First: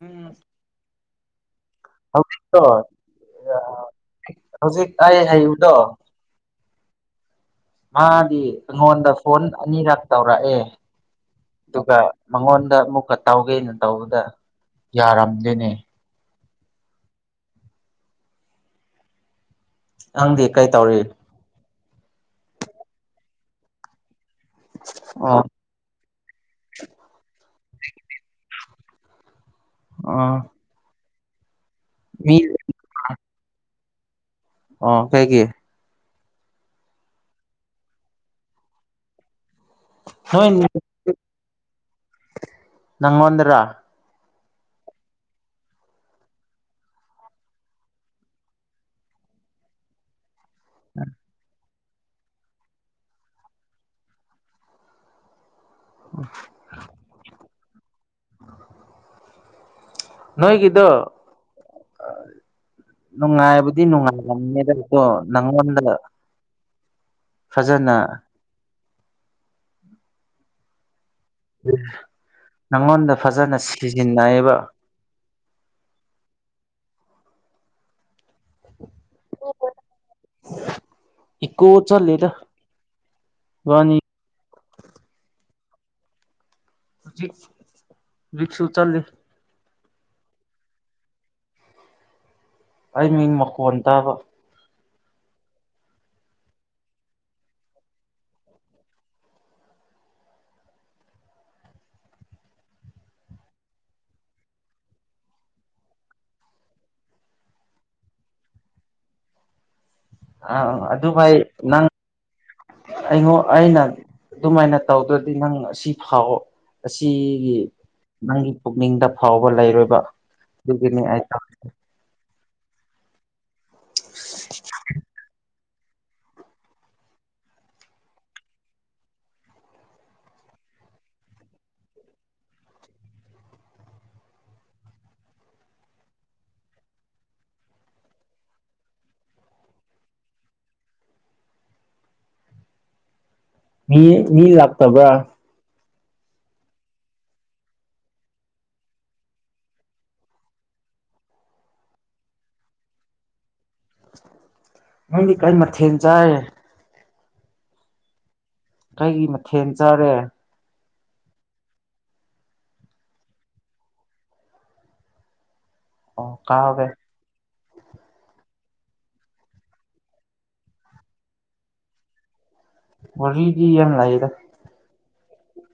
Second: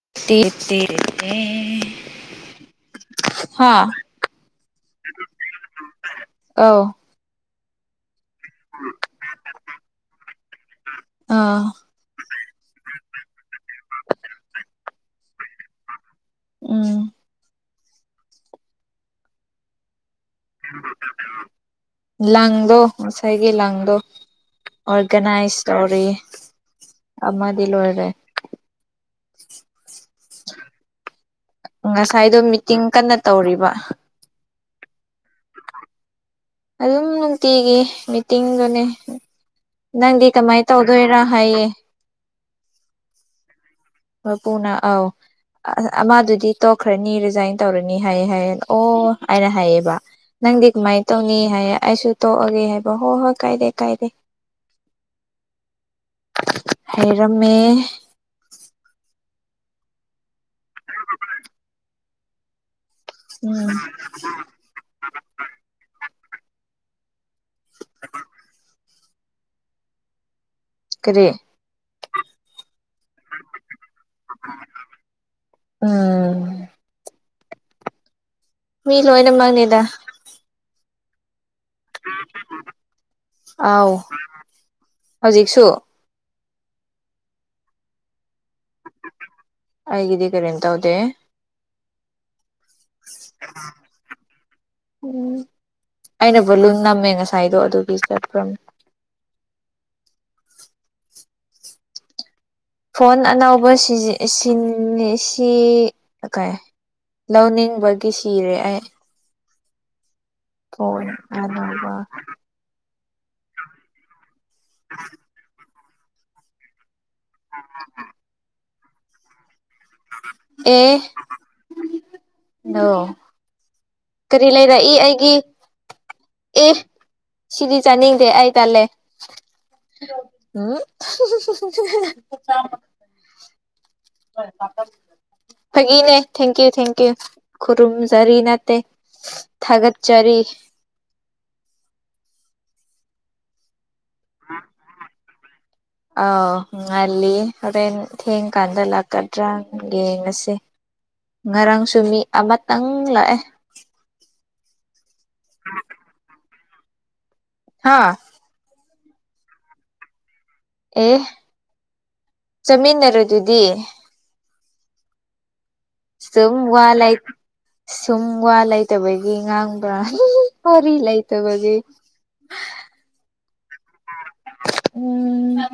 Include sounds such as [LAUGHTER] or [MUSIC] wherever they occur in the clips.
ꯎꯝ [UNINTELLIGIBLE] [UNINTELLIGIBLE] ꯍꯥꯥ ꯍꯧꯖꯤꯛ ꯑꯩ ꯍꯩꯕꯗꯣ ꯑꯧ ꯃꯥꯗꯤ ꯑꯩꯉꯣꯟꯗ ꯐꯣꯟ ꯑꯅꯤꯔꯛ ꯇꯧꯔꯛꯑꯦ ꯑꯥ ꯑꯗꯨꯒ ꯃꯉꯣꯟꯗ ꯑꯃꯨꯛꯀ ꯇꯧꯒꯦꯅ ꯇꯧꯕꯗ ꯌꯥꯔꯝꯗꯦꯅꯦ ꯎꯝ ꯅꯪꯗꯤ ꯀꯩꯇꯧꯔꯤ ꯂꯪꯗꯣ ꯉꯁꯥꯏꯒꯤ ꯂ꯫ꯗꫭ ꯑꯣ ꯑꯣꯔꯒꯅꯥꯏꯖ ꯇꯧꯔꯤ ꯑꯃꯗꯤ ꯂꯣꯏꯔꯦ ꯑ ꯉꯁꯥꯏꯗꯣ ꯃꯤꯇꯤꯡ ꯀꯟꯅ ꯇꯧꯔꯤꯕ ꯑꯣ ꯀꯩꯒꯤ ꯑꯗꯨꯝ ꯅꯨꯡꯇꯤꯒꯤ ꯃꯤꯇꯤꯡꯗꯨꯅꯦ ꯅꯪꯗꯤ ꯅꯣꯏ ꯀꯃꯥꯏꯅ ꯇꯧ ꯗꯣꯏꯔꯥ ꯍꯥꯏꯌꯦ ꯅꯪ ꯉꫭꯟꯗꯔꯥ ꯃꯄꯨꯅ ꯑꯧ ꯑ ꯑꯃꯥꯗꯨꯗꯤ ꯇꯣꯛꯈ꯭ꯔꯅꯤ ꯔꯤꯖꯥꯏꯟ ꯇꯧꯔꯅꯤ ꯍꯥꯏꯌꯦ ꯍꯥꯏꯌꯦ ꯑꯣ ꯍꯥꯏꯅ ꯍꯥꯏꯌꯦꯕ ꯅꯪꯗꯤ ꯀꯃꯥꯏꯅ ꯇꯧꯅꯤ ꯍꯥꯏ ꯑꯩꯁꯨ ꯇꯣꯛꯑꯒꯦ ꯍꯥꯏꯕ ꯍꯣꯏ ꯍꯣꯏ ꯀꯥꯏꯗꯦ ꯀꯥꯏꯗꯦ ꯍꯥꯏꯩꯔꯝꯃꯦꯃꯦ ꯅꯣꯏꯒꯤꯗꯣ ꯎꯝ ꯅꯨꯡꯉꯥꯏꯕꯨꯗꯤ ꯅꯨꯡꯉꯥꯏꯂꯝꯅꯤꯗ ꯑꯣ ꯅꯉꯣꯟꯗꯒ ꯐꯖꯅ ꯀꯔꯦ ꯅꯉꯣꯟꯗ ꯐꯖꯅ ꯁꯤꯖꯤꯟꯅꯩꯌꯦꯕ ꯎꯝ ꯃꯤ ꯂꯣꯏꯅꯃꯛꯅꯤꯗ ꯏꯀꯣ ꯆꯜꯦ ꯇꯅꯤ [UNINTELLIGIBLE] ꯍꯧꯖꯤꯛꯁꯨ ꯔꯤꯁꯨ ꯆꯜꯂꯦ ꯑꯩꯒꯤꯗ ꯀꯔꯤꯝ ꯇꯧꯗꯦ ꯑꯩ ꯃꯤꯟ ꯃꯈꯣꯟꯇꯕ ꯎꯝ ꯑꯩꯅꯕꯨ ꯂꯨꯝ ꯅꯝꯃꯦ ꯉꯁꯥꯏꯗꯣ ꯑꯗꯨꯒꯤ ꯆꯠꯈ꯭ꯔꯝꯅꯤ ꯐꯣꯟ ꯑꯅꯧꯕ ꯁꯤ ꯁꯤꯖꯤꯟ ꯁꯤ ꯀꯩ ꯂꯧꯅꯤꯡꯕꯒꯤ ꯁꯤꯔꯦ ꯑꯩ ꯑꯥ ꯐꯣꯟ ꯑꯗꯨꯃꯥꯏ ꯅꯪ ꯑꯅꯧꯕ ꯑꯩꯉꯣ ꯑꯩꯅ ꯑꯗꯨꯃꯥꯏꯅ ꯇꯧꯗ꯭ꯔꯗꯤ ꯅꯪ ꯁꯤ ꯐꯥꯎꯑꯣ ꯑꯁꯤꯒꯤ ꯅꯪꯒꯤ ꯄꯨꯛꯅꯤꯡꯗ ꯐꯥꯎꯕ ꯂꯩꯔꯣꯏ ꯑꯗꯨꯒꯤꯅꯤ ꯑꯩ ꯑꯣ ꯀꯔꯤ ꯂꯩꯔꯏ ꯑꯩꯒꯤ ꯑꯦ ꯁꯤꯗꯤ ꯆꯥꯅꯤꯡꯗꯦ ꯑꯩ ꯇꯜꯂꯦ ꯎ [UNINTELLIGIBLE] [UNINTELLIGIBLE] ꯐꯒꯤꯅꯦ ꯊꯦꯡꯀ꯭ꯌꯨ ꯊꯦꯡꯀ꯭ꯌꯨ ꯈꯨꯔꯨꯝꯖꯔꯤ ꯅꯠꯇꯦ ꯊꯥꯒꯠꯆꯔꯤ ꯃꯤ ꯃꯤ ꯂꯥꯛꯇꯕ꯭ꯔꯥ ꯑꯥꯎ ꯉꯜꯂꯤ ꯍꯣꯔꯦꯟ ꯊꯦꯡꯀꯥꯟꯗ ꯂꯥꯛꯀꯗ꯭ꯔꯥ ꯌꯦꯡꯉꯁꯤ ꯉꯔꯥꯡꯁꯨꯨ ꯃꯤ ꯑꯃꯇꯪ ꯂꯥꯛꯑꯦ ꯅꯪꯗꯤ ꯀꯩ ꯃꯥꯊꯦꯟ ꯆꯥꯢ ꯍꯥꯥ ꯀꯩꯒꯤ ꯃꯊꯦꯜ ꯆꯥꯔꯦ ꯑꯦ ꯆꯃꯤꯟꯅꯔ ꯑꯗꯨꯗꯤ ꯑꯣ ꯁꯨꯝ ꯀꯥꯎꯔꯦ ꯋꯥꯂꯩ ꯁꯨꯝ ꯋꯥ ꯂꯩꯇꯕꯒꯤ ꯉꯥꯡꯕ꯭ꯔꯥ ꯋꯔꯤ ꯂꯩꯇꯕꯒꯤ ꯋꯥꯔꯤꯒꯤ ꯌꯥꯝ ꯂꯩꯑꯦꯗ ꯎꯝ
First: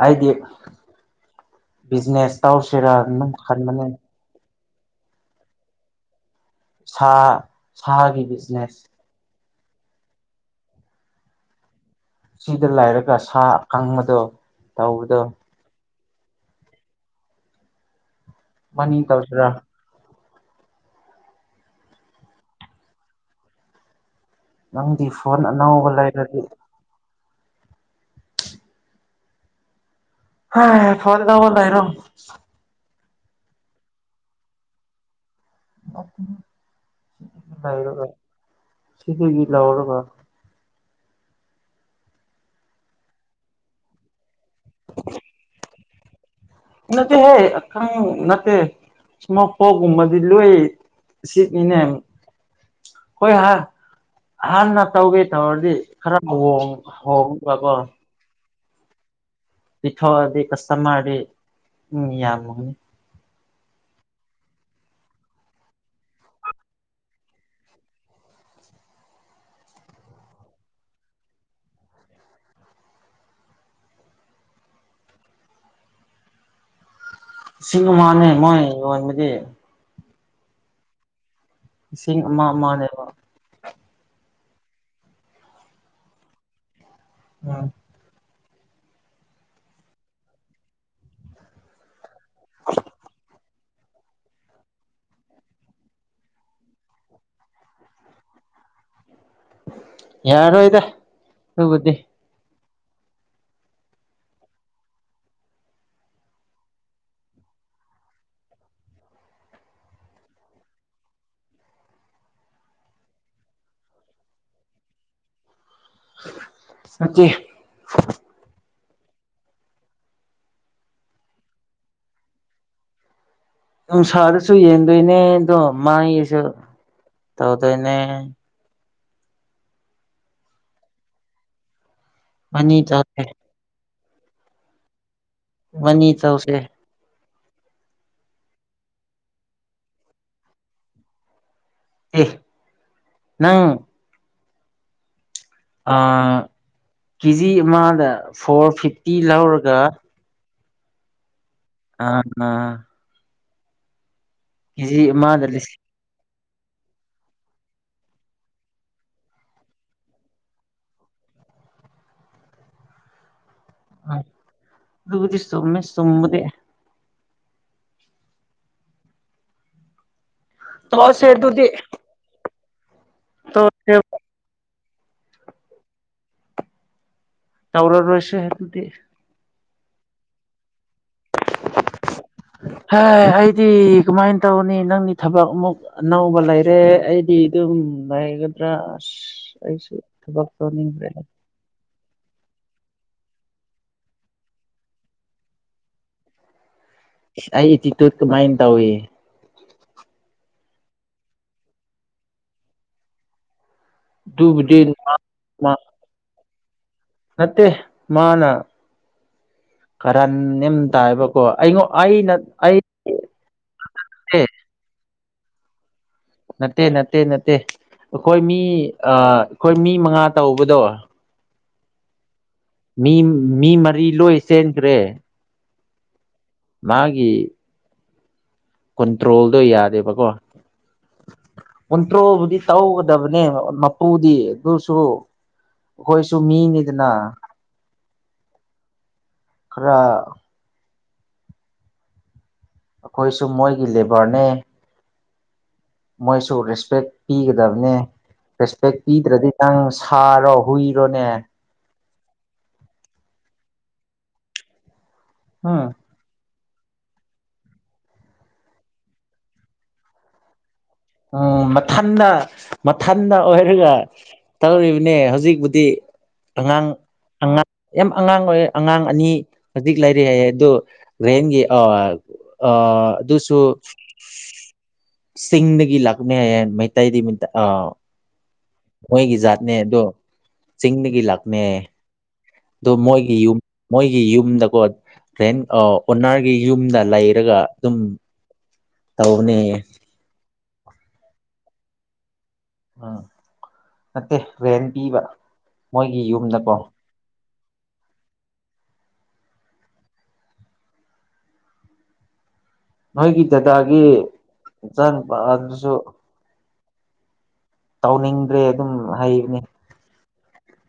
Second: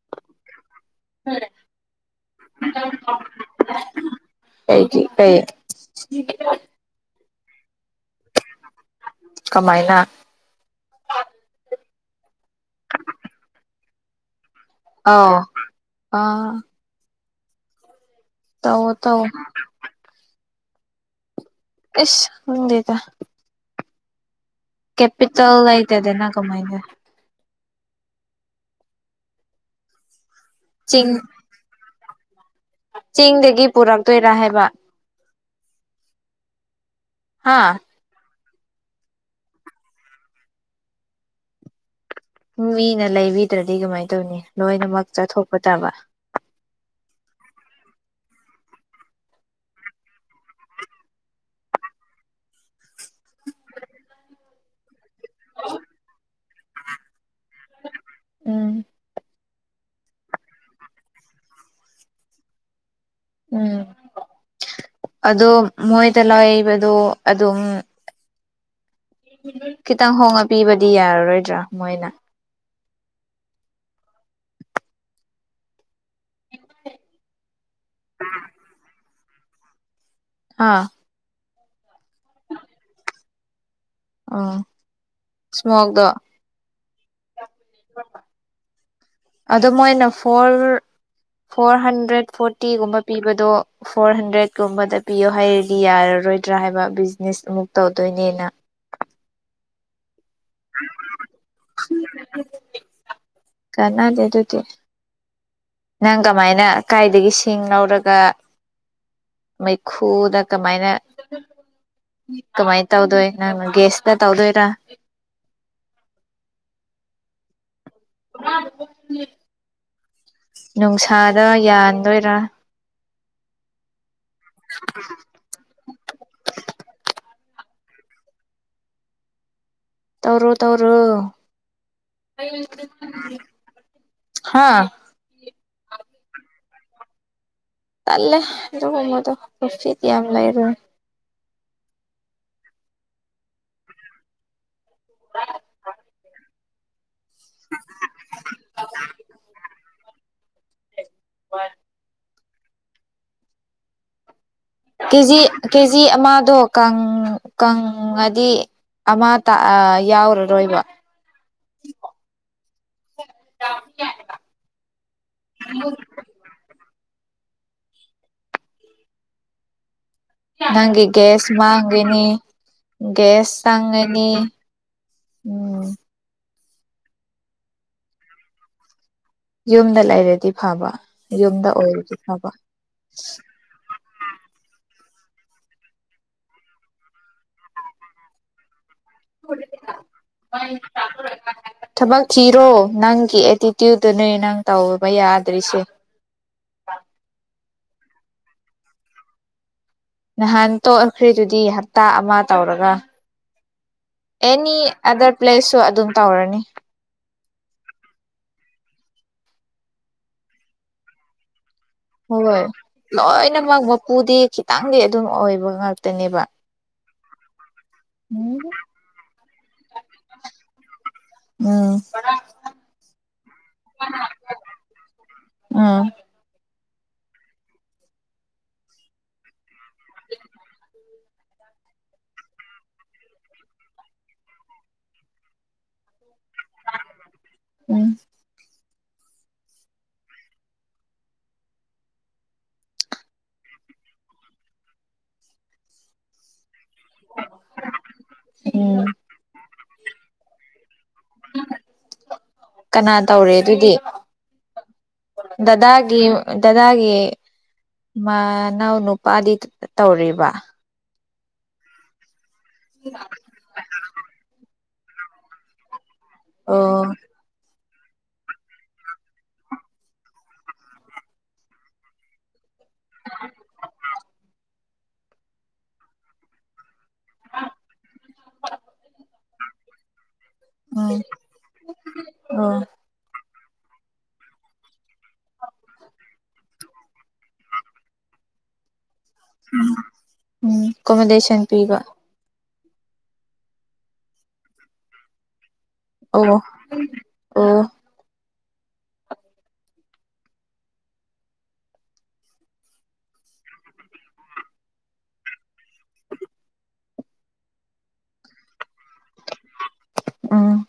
ꯍꯥꯏꯗꯤ ꯕꯤꯖꯤꯅꯦꯁ ꯇꯥꯎ ꯁꯦꯔꯥ ꯅꯝ ꯈꯟꯕꯅꯦ ꯀꯩꯒꯤ ꯀꯩ ꯁꯥ ꯁꯥꯒꯤ ꯕꯤꯖꯤꯅꯦꯁ ꯀꯃꯥꯏꯅ ꯆꯗ ꯂꯥꯏꯔꯒ ꯁꯥ ꯀꯥꯡꯪꯕꯗꯣ ꯑꯣ ꯑ ꯇꯧ ꯃꯅꯤ ꯇꯧ ꯀꯧꯁꯤ꯭ꯔꯥ ꯏꯁ ꯍꯗꯗ ꯅꯪꯗꯤ ꯐꯣꯟ ꯀꯦꯄꯤꯇꯜ ꯑꯅꯧꯕ ꯑꯇꯗꯅ ꯂꯩꯔꯗꯤ ꯀꯃꯥꯏꯗꯦ ꯍ ꯆꯤꯡ ꯐꯣꯟꯗꯕꯣꯂꯦꯔꯣ ꯆꯤꯡꯗꯒꯤ ꯄꯨꯔꯛꯇꯣꯏꯔ ꯍꯥꯏꯕ ꯍꯥ ꯂꯩꯔꯒ ꯁꯤꯗꯒꯤ ꯂꯧꯔꯒ ꯃꯤꯅ ꯂꯩꯕꯤꯗ꯭ꯔꯗꯤ ꯀꯃꯥꯏꯟ ꯇꯧꯅꯤ ꯂꯣꯏꯅꯃꯛ ꯆꯥꯊꯣꯛꯄ ꯇꯥꯕ ꯅꯠꯇꯦꯍꯦ ꯑꯈꯪ ꯅꯠꯇꯦ ꯁ꯭ꯃꯣꯛ ꯄ꯭ꯔꯣꯛꯒꯨꯝꯕꯗꯤ ꯂꯣꯏ ꯁꯤꯠꯅꯤꯅꯦ ꯍꯣꯏ ꯍꯥ ꯑꯍꯥꯟꯅ ꯇꯧꯒꯦ ꯇꯧꯔꯗꯤ ꯈꯔ ꯍꯣꯡ ꯍꯣꯡꯒꯕ ꯎꯝ ꯄꯤꯊꯣꯛꯑꯗꯤ ꯀꯁꯇꯃꯔꯗꯤ ꯎꯝ ꯌꯥꯝꯃꯣꯏꯟ ꯎꯝ ꯑꯗꯣ ꯃꯣꯏꯗ ꯂꯩꯏꯕꯗꯣ ꯑꯗꯨꯝ ꯈꯤꯇꯪ ꯍꯣꯡꯉ ꯄꯤꯕꯗꯤ ꯌꯥꯔꯔꯣꯏꯗ꯭ꯔꯥ ꯃꯣꯏꯅ ꯁꯤꯡ ꯃꯥꯅꯦ ꯃꯣꯏ ꯌꯣꯟꯕꯗꯤ ꯍꯥꯥ ꯏꯁꯤꯡ ꯑꯃ ꯑꯃꯅꯦꯕ ꯑꯣ ꯁ꯭ꯃꯣꯛꯗꯣ [UNINTELLIGIBLE] ꯑꯗꯣ ꯃꯣꯏꯅ ꯐꯣꯔ ꯐꯣꯔ ꯍꯟꯗ꯭ꯔꯦꯠ ꯐꯣꯔꯇꯤꯒꯨꯝꯕ ꯄꯤꯕꯗꯣ ꯐꯣꯔ ꯍꯟꯗ꯭ꯔꯦꯗꯀꯨꯝꯕꯗ ꯄꯤꯌꯣ ꯍꯥꯏꯔꯗꯤ ꯌꯥꯔꯔꯣꯏꯗ꯭ꯔꯥ ꯍꯥꯏꯕ ꯕꯤꯖꯤꯅꯦꯁ ꯑꯃꯨꯛ ꯇꯧꯗꯣꯏꯅꯤꯅ ꯌꯥꯔꯣꯏꯗ ꯑꯗꯨꯕꯨꯗꯤ ꯀꯅꯥꯗꯦ ꯑꯗꯨꯗꯤ ꯅꯪ ꯀꯃꯥꯏꯅ ꯀꯥꯏꯗꯒꯤ ꯁꯤꯡ ꯂꯧꯔꯒ ꯃꯩꯈꯨꯗ ꯀꯃꯥꯏꯅ ꯀꯃꯥꯏꯅ ꯇꯧꯗꯣꯏ ꯅꯪ ꯒꯦꯁꯇ ꯇꯧꯗꯣꯏꯔꯥ ꯅꯠꯇꯦ [UNINTELLIGIBLE] ꯅꯨꯡꯁꯥꯗ ꯌꯥꯟꯗꯣꯏꯔꯥ ꯅꯨꯡꯁꯥꯗꯁꯨ ꯌꯦꯟꯗꯣꯏꯅꯦ ꯑꯗꯣ ꯃꯒꯤꯁꯨ ꯇꯧꯗꯣꯏꯅꯦ ꯇꯧꯔꯣ ꯇꯧꯔꯣ [UNINTELLIGIBLE] ꯍꯥꯥ ꯃꯣꯏꯅꯤ ꯇꯧꯁꯦ ꯇꯜꯂꯦ ꯑꯗꯨ ꯀꯩꯅꯣꯗꯣ ꯄꯔꯣꯐꯤꯠ ꯌꯥꯝ ꯂꯩꯔꯣꯏ ꯑꯦ ꯅꯪ ꯑ ꯀꯦꯖꯤ ꯑꯃꯗ ꯐꯣꯔ ꯐꯤꯐꯇꯤ ꯂꯧꯔꯒ [UNINTELLIGIBLE] [UNINTELLIGIBLE] ꯀꯦꯖꯤ ꯑꯃꯗ ꯂꯤꯁꯤꯡ ꯀꯦꯖꯤ ꯑꯃꯗꯣ ꯀꯪ ꯀꯪꯉꯗꯤ ꯑꯃꯇ ꯑ ꯌꯥꯎꯔꯔꯣꯏꯕ ꯑ ꯑꯗꯨꯕꯨꯗꯤ ꯆꯨꯝꯃꯦ ꯆꯨꯝꯕꯗꯤ ꯅꯪꯒꯤ ꯇꯣꯛꯑꯁꯦ ꯒꯦꯁ ꯑꯗꯨꯗꯤ ꯃꯥꯡꯒꯅꯤ ꯒꯦꯁ ꯇꯣꯛꯑꯁꯦ ꯆꯪꯒꯅꯤ ꯎꯝ ꯇꯧꯔꯔꯣꯏꯁꯦ ꯑꯗꯨꯗꯤ ꯌꯨꯝꯗ ꯂꯩꯔꯗꯤ ꯐꯕꯥ ꯌꯨꯝꯗ ꯑꯣꯏꯔꯗꯤ ꯐꯕꯥ ꯗꯤ ꯀꯃꯥꯏꯅ ꯇꯧꯅꯤ ꯅꯪꯒꯤ ꯊꯕꯛ ꯑꯃꯨꯛ ꯑꯅꯧꯕ ꯂꯩꯔꯦ ꯑꯩꯗꯤ ꯑꯗꯨꯝ ꯂꯩꯒ ꯭ꯔꯁ ꯑꯩꯁꯨ ꯊꯕꯛ ꯇꯧꯅꯤꯡꯇ꯭ꯔꯦ꯫ ꯊꯕꯛ ꯊꯤꯔꯣ ꯅꯪꯒꯤ ꯑꯦꯇꯤꯇ꯭ꯌꯨꯠꯇꯅꯦ ꯅꯪ ꯇꯧꯕ ꯌꯥꯗ꯭ꯔꯤꯁꯦ꯫ ꯏꯁ ꯑꯩ ꯑꯦꯇꯤꯇꯨꯠ ꯀꯃꯥꯏꯅ ꯇꯧꯏ꯫ ꯅꯍꯥꯟ ꯇꯣꯛꯑꯈ꯭ꯔꯤꯗꯨꯗꯤ ꯍꯞꯇꯥ ꯑꯃ ꯇꯧꯔꯒ ꯑꯦꯅꯤ ꯑꯗꯨꯕꯨꯗꯤ ꯑꯗꯔ ꯄ꯭ꯂꯦꯁꯁꯨ ꯑꯗꯨꯝ ꯇꯧꯔꯅꯤ꯫ ꯅꯠꯇꯦ ꯃꯥꯅ ꯀꯔꯝ ꯅꯦꯝ ꯇꯥꯏꯕ ꯀꯣ ꯑꯩꯉꯣ ꯑꯩꯅ ꯍꯣꯏ ꯑꯩ ꯂꯣꯏꯅꯃꯛ ꯃꯄꯨꯗꯤ ꯅꯠꯇꯦ ꯈꯤꯇꯪꯗꯤ ꯑꯗꯨꯝ ꯑꯣꯏꯕ ꯉꯥꯛꯇꯅꯦꯕ꯫ ꯅꯠꯇꯦ ꯅꯠꯇꯦ ꯅꯠꯇꯦ ꯑꯩꯈꯣꯏ ꯃꯤ ꯎꯝ ꯑ ꯑꯩꯈꯣꯏ ꯃꯤ ꯃꯉꯥ ꯇꯧꯕꯗꯣ ꯎꯝ ꯃꯤ ꯃꯤ ꯃꯔꯤ ꯂꯣꯏ ꯆꯦꯟꯈ꯭ꯔꯦ꯫ ꯎꯝ ꯃꯥꯒꯤ ꯀꯨꯟꯇ꯭ꯔꯣꯜꯗꯣ ꯌꯥꯗꯦꯕꯀꯣ꯫ ꯀꯨꯟꯇ꯭ꯔꯣꯕꯨꯗꯤ ꯇꯧꯒꯗꯕꯅꯦ ꯃꯄꯨꯗꯤ ꯑꯗꯨꯁꯨ ꯑꯩꯈꯣꯏꯁꯨ ꯃꯤꯅꯤꯗꯅ [INAUDIBLE] ꯈꯔ ꯑꯩꯈꯣꯏꯁꯨ ꯃꯣꯏꯒꯤ ꯂꯦꯕꯔꯅꯦ꯫ ꯃꯣꯏꯁꯨ ꯔꯦꯁꯄꯦꯛ ꯄꯤꯒꯗꯕꯅꯦ ꯔꯦꯁꯄꯦꯛ ꯎꯝ ꯄꯤꯗ꯭ꯔꯗꯤ ꯅꯪ ꯁꯥꯔꯣ ꯍꯨꯏꯔꯣꯅꯦ꯫ ꯀꯅꯥ ꯇꯧꯔꯦ ꯑꯗꯨꯗꯤ ꯎꯝ ꯗꯗꯥꯒꯤ ꯗꯗꯥꯒꯤ ꯃꯅꯥꯎ ꯅꯨꯄꯥꯗꯤ ꯇꯧꯔꯤꯕ ꯎꯝ ꯃꯊꯟꯗ ꯃꯊꯟꯗ ꯑꯣꯏꯍ ꯑꯩꯒ ꯇꯩꯔꯤꯕꯅꯦ ꯍꯧꯖꯤꯛꯄꯨꯗꯤ ꯑꯉꯥꯡ ꯑꯣ ꯑꯉꯥꯡ ꯌꯥꯝ ꯑꯉꯥꯡ ꯑꯣꯏ ꯑꯉꯥꯡ ꯑꯅꯤ ꯍꯧꯖꯤꯛ ꯂꯩꯔꯤ ꯍꯥꯏꯌꯦ ꯑꯗꯣ ꯔꯦꯟꯒꯤ ꯑꯥ ꯑ ꯑꯗꯨꯁꯨ ꯆꯤꯡꯗ ꯑꯩꯒꯤ ꯂꯥꯛꯅꯦꯌꯦ ꯃꯩꯇꯩꯗꯤ ꯑ ꯃꯣꯏꯒꯤ ꯖꯥꯠꯅꯦ ꯑꯗꯣ ꯎꯝ ꯆꯤꯡꯗꯒꯤ ꯂꯥꯛꯅꯦ꯫ [INAUDIBLE] ꯑꯗꯣ ꯃꯣꯏꯒꯤ ꯌꯨꯝ ꯃꯣꯏꯒꯤ ꯌꯨꯝꯗꯀꯣ꯫ ꯍꯦꯟ ꯑꯣ ꯑꯣꯅꯔꯒꯤ ꯌꯨꯝꯗ ꯂꯩꯔꯒ ꯑꯗꯨꯝ ꯇꯧꯅꯦ꯫ ꯎꯝ ꯀꯣꯃꯦꯗꯦꯁꯟ ꯄꯤꯕ꯫ ꯎꯝ ꯅꯠꯇꯦ ꯔꯦꯟ ꯄꯤꯕ꯫ ꯃꯣꯏꯒꯤ ꯑꯣ ꯌꯨꯝꯗꯀꯣ ꯑꯣ ꯅꯣꯏꯒꯤ ꯗꯗꯥꯒꯤ ꯃꯆꯥꯥ ꯅꯨꯨꯄꯥ ꯗꯨꯁꯨ ꯇꯧꯅꯤꯡꯗ꯭ꯔꯦ ꯑꯗꯨꯝ ꯍꯥꯏꯅꯤ꯫ ꯎꯝ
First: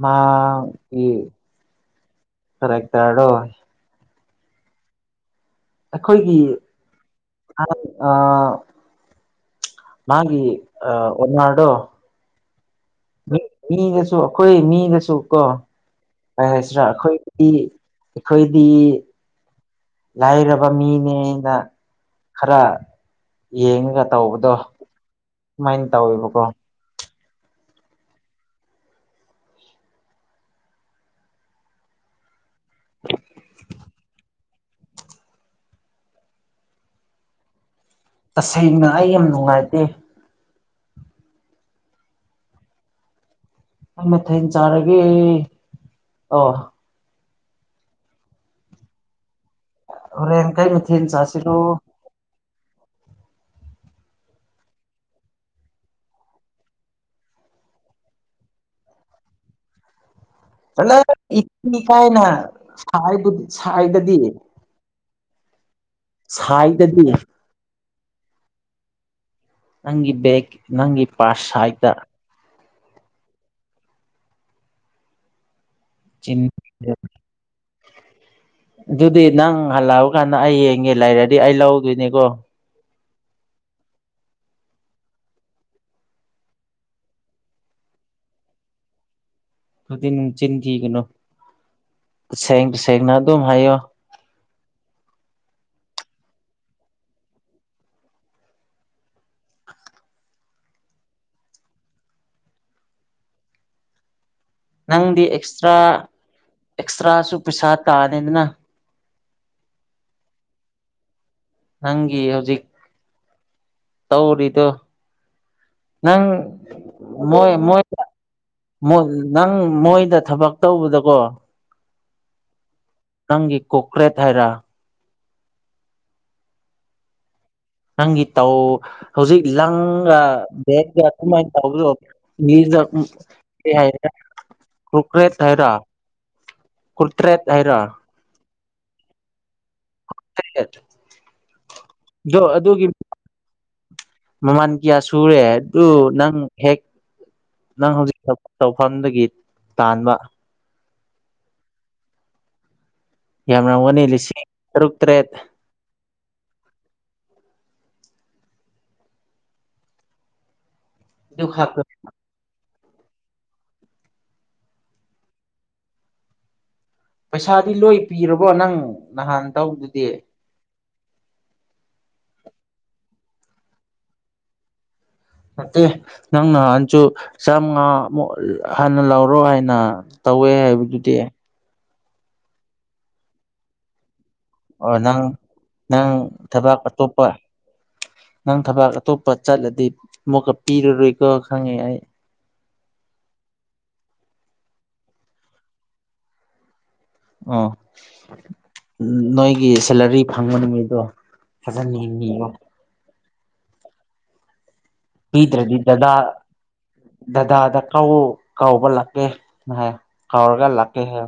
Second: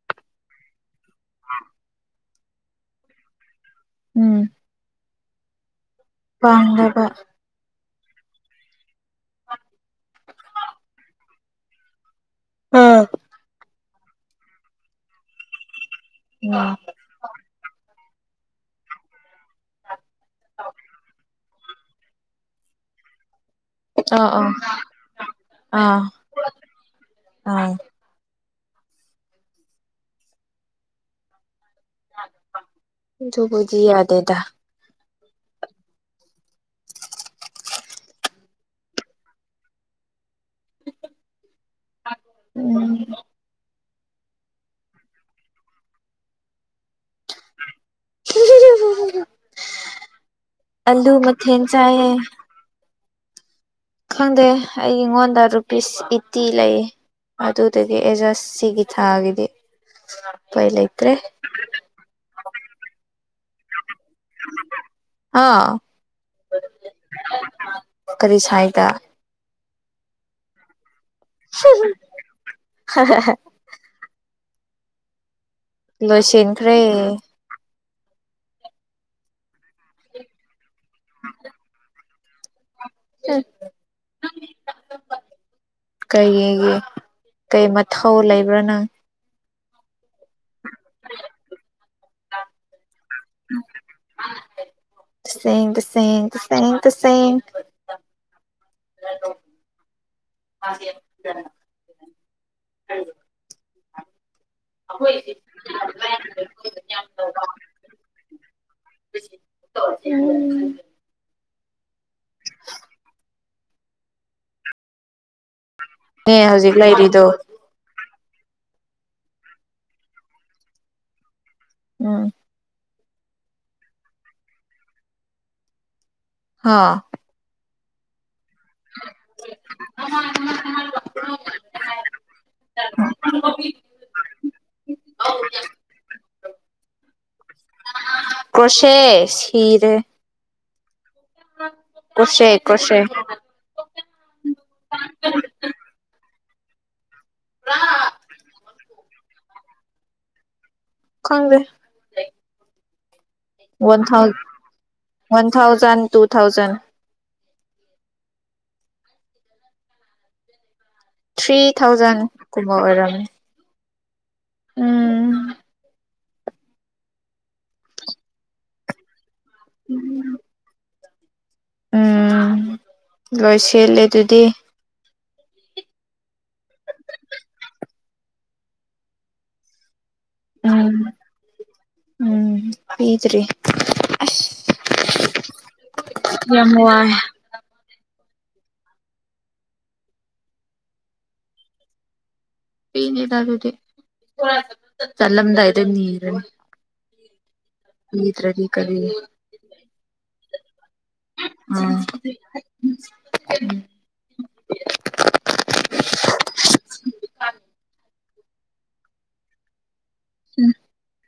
ꯃꯥ ꯒꯤ ꯐꯔꯛꯇꯔꯣ꯫ ꯎꯝ ꯑꯩꯈꯣꯏꯒꯤ꯫ ꯄꯥꯝꯗꯕ ꯑ ꯃꯥꯒꯤ ꯑ ꯑꯣꯔꯅꯗꯣ ꯑꯥ ꯃꯤ ꯃꯤꯗꯁꯨ ꯑꯩꯈꯣꯏ ꯃꯤꯗꯁꯨꯀꯣ ꯀꯩ ꯎꯝ ꯑꯥ ꯍꯥꯏꯁꯤꯔꯥ ꯑꯩꯈꯣꯏ ꯑꯩꯈꯣꯏꯗꯤ ꯂꯥꯏꯔꯕ ꯃꯤꯅꯦꯅ ꯈꯔ ꯌꯦꯡꯉꯒ ꯑꯥ ꯇꯧꯕꯗꯣ ꯁꯃꯥꯏꯅ ꯑꯥ ꯇꯧꯋꯦꯕꯀꯣ꯫ [INAUDIBLE] ꯑꯗꯨꯕꯨꯗꯤ ꯌꯥꯗꯦꯗ꯫ ꯇꯁꯦꯡꯅ ꯑꯩ ꯌꯥꯝ ꯅꯨꯡꯉꯥꯏꯇꯦ [INAUDIBLE] ꯀꯩ ꯃꯊꯦꯟ ꯆꯥꯔꯒꯦ ꯑ ꯍꯣꯔꯦꯟ ꯀꯩ ꯃꯊꯦꯜ ꯑꯂꯨ ꯃꯊꯦꯟ ꯆꯥꯁꯤꯔꯣ ꯆꯥꯢꯌꯦ ꯈꯪꯗꯦ ꯑꯩꯉꯣꯟꯗ ꯔꯨꯄꯤꯁ ꯏꯠꯇꯤ ꯂꯩꯌꯦ ꯑꯗꯨꯗꯒꯤ ꯑꯦꯖꯁ ꯁꯤꯒꯤ ꯊꯥꯒꯤꯗꯤ ꯎꯄꯥꯏ ꯆꯠꯂ ꯂꯩꯇ꯭ꯔꯦ ꯏꯠꯇꯤ ꯀꯥꯏꯅ ꯁꯥꯏꯕꯨ ꯁꯥꯏꯗꯗꯤ [INAUDIBLE] ꯁꯥꯏꯗꯗꯤ ꯀꯔꯤ ꯁꯥꯏꯗ ꯅꯪꯒꯤ ꯕꯦꯛ ꯅꯪꯒꯤ ꯄꯥꯁꯁ ꯍꯥꯏꯗ ꯍ ꯍ ꯆꯤꯟ ꯂꯣꯏꯁꯅꯈ꯭ꯔꯦ ꯑꯗꯨꯗꯤ ꯅꯪ ꯍꯜꯂꯛꯑ ꯀꯥꯟꯗ ꯑꯩ ꯌꯦꯡꯒꯦ ꯂꯩꯔꯗꯤ ꯑꯩ ꯂꯧꯗꯣꯏꯅꯤꯀꯣ ꯎ ꯀꯩꯒꯤ ꯀꯩ ꯃꯊꯧ ꯂꯩꯕ꯭ꯔꯥ ꯅꯪ ꯑꯗꯨꯗꯤ ꯅꯨꯡ ꯆꯤꯟꯈꯤꯒꯅꯨ ꯁꯦꯡ ꯁꯦꯡꯅ ꯑꯗꯨꯝ ꯍꯥꯏꯌꯣ ꯁꯦꯡ ꯇ ꯁꯦꯡ ꯁꯦꯡ ꯇ ꯁꯦꯡ ꯅꯪꯗꯤ ꯑꯦꯛꯁꯇ꯭ꯔꯥ ꯑꯦꯛꯁꯇ꯭ꯔꯥꯁꯨ ꯄꯩꯁꯥ ꯇꯥꯅꯤꯗꯅ ꯎꯝ ꯍꯪꯤ ꯍꯧꯖꯤꯛ ꯇꯧꯔꯤꯗꯣ ꯅꯪ ꯅꯦ ꯍꯧꯖꯤꯛ ꯂꯩꯔꯤꯗꯣ ꯃꯣꯏ ꯃꯣꯏ ꯅꯪ ꯃꯣꯏꯗ ꯊꯕꯛ ꯇꯧꯕꯗꯀꯣ ꯎꯝ ꯅꯪꯒꯤ ꯀꯣꯀ꯭ꯔꯦꯠ ꯍꯥꯏꯔꯥ ꯍꯥꯥ ꯅꯪꯤ ꯇꯥꯎ ꯍꯧꯖꯤꯛ ꯏꯂꯪ ꯕꯒ ꯁꯃꯥꯏꯅ ꯇ꯭ꯔꯣ ꯃꯤꯔ ꯎ ꯍꯥꯏ ꯀꯀ꯭ꯔꯦꯠ ꯍꯥꯏꯩꯔ ꯀꯇ꯭ꯔꯦꯠ ꯍꯥꯏꯔ ꯀ꯭ꯔꯣꯁꯦ ꯁꯤꯤꯔꯦ ꯣ ꯀ꯭ꯔꯣꯁꯦ ꯑꯗꯨꯒꯤ ꯀ꯭ꯔꯣꯁꯦ ꯃꯃꯥꯟ ꯀꯌꯥ ꯁꯨꯔꯨꯔꯦ ꯑꯗꯨ ꯅꯪ ꯍꯦꯛ ꯅꯪ ꯍꯧꯖꯤꯛ ꯇꯧꯐꯝꯗꯒꯤ ꯇꯥꯟꯕ ꯈꯪꯦ ꯋꯥꯟ ꯌꯥꯝꯔꯝꯒꯅꯤ ꯊꯥꯎꯖ ꯂꯤꯁꯤꯡ ꯇꯔꯨꯛ ꯇꯔꯦꯠ ꯋꯥꯟ ꯊꯥꯎꯖꯟ ꯇꯨ ꯊꯥꯎꯖꯟ ꯑꯗꯨ ꯊ꯭ꯔꯤ ꯈꯛꯇ ꯊꯥꯎꯖꯟꯒꯨꯝꯕ ꯑꯣꯏꯔꯝꯃꯤ ꯎꯝ ꯄꯩꯁꯥꯗꯤ ꯂꯣꯏ ꯄꯤꯔꯕꯣ ꯅꯪ ꯅꯍꯥꯟ ꯇꯧꯗꯨꯗꯤ ꯎꯝ ꯂꯣꯏ ꯁꯦꯠꯂꯦ ꯑꯗꯨꯗꯤ ꯑꯦ ꯅꯪ ꯅꯍꯥꯟꯁꯨ ꯆꯥꯝꯃꯉꯥꯃꯨꯛ ꯍꯥꯟꯅ ꯂꯧꯔꯣ ꯍꯥꯏꯅ ꯇꯧꯋꯦ ꯎꯝ ꯍꯥꯏꯕꯗꯨꯗꯤ ꯎꯝ ꯄꯗ꯭꯭ꯔꯤ ꯑꯣ ꯅꯪ ꯅꯪ ꯌꯥꯝ ꯊꯕꯛ ꯋꯥꯏ ꯑꯇꯣꯞꯄ ꯅꯪ ꯊꯕꯥꯛ ꯑꯇꯣꯞꯄ ꯆꯠꯂꯗꯤ ꯃꯨꯛꯀ ꯄꯤꯔꯔꯣꯏꯀꯣ ꯈꯪꯉꯦ ꯑꯩ ꯄꯤꯅꯤ ꯂꯗꯤ ꯆꯂꯝꯗ ꯏꯗꯅꯤꯔ ꯑꯣ ꯀꯔꯤ ꯅꯣꯏꯒꯤ ꯁꯦꯂꯔꯤ ꯐꯪꯕꯅꯤ ꯃꯤꯗꯣ ꯎꯝ ꯄꯤꯗ꯭ꯔꯗꯤ ꯗꯗꯥ ꯗꯗꯥꯗ ꯀ ꯀꯥꯎꯕ ꯂꯥꯛꯀꯦ ꯍꯥꯏ ꯀꯥꯔꯒꯥ ꯂꯥꯛꯀꯦꯍꯦ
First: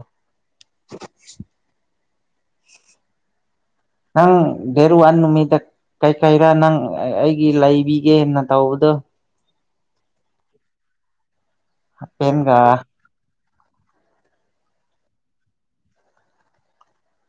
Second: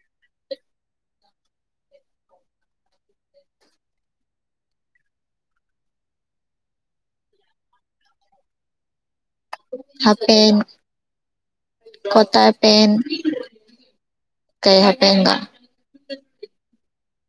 ꯍꯪ ꯗꯦꯔꯨ ꯋꯥ ꯅꯨꯃꯤꯗ ꯀꯩꯀꯩꯔꯥ ꯅꯪ ꯑꯩꯒꯤ ꯂꯩꯕꯤꯒꯦꯅ ꯇꯧꯕꯗꯣ ꯍꯥꯞ ꯄꯦꯟ ꯀꯇꯥ ꯍꯥꯄꯦꯟꯒ ꯄꯦꯟ ꯀꯩ ꯍꯇꯦꯡꯒ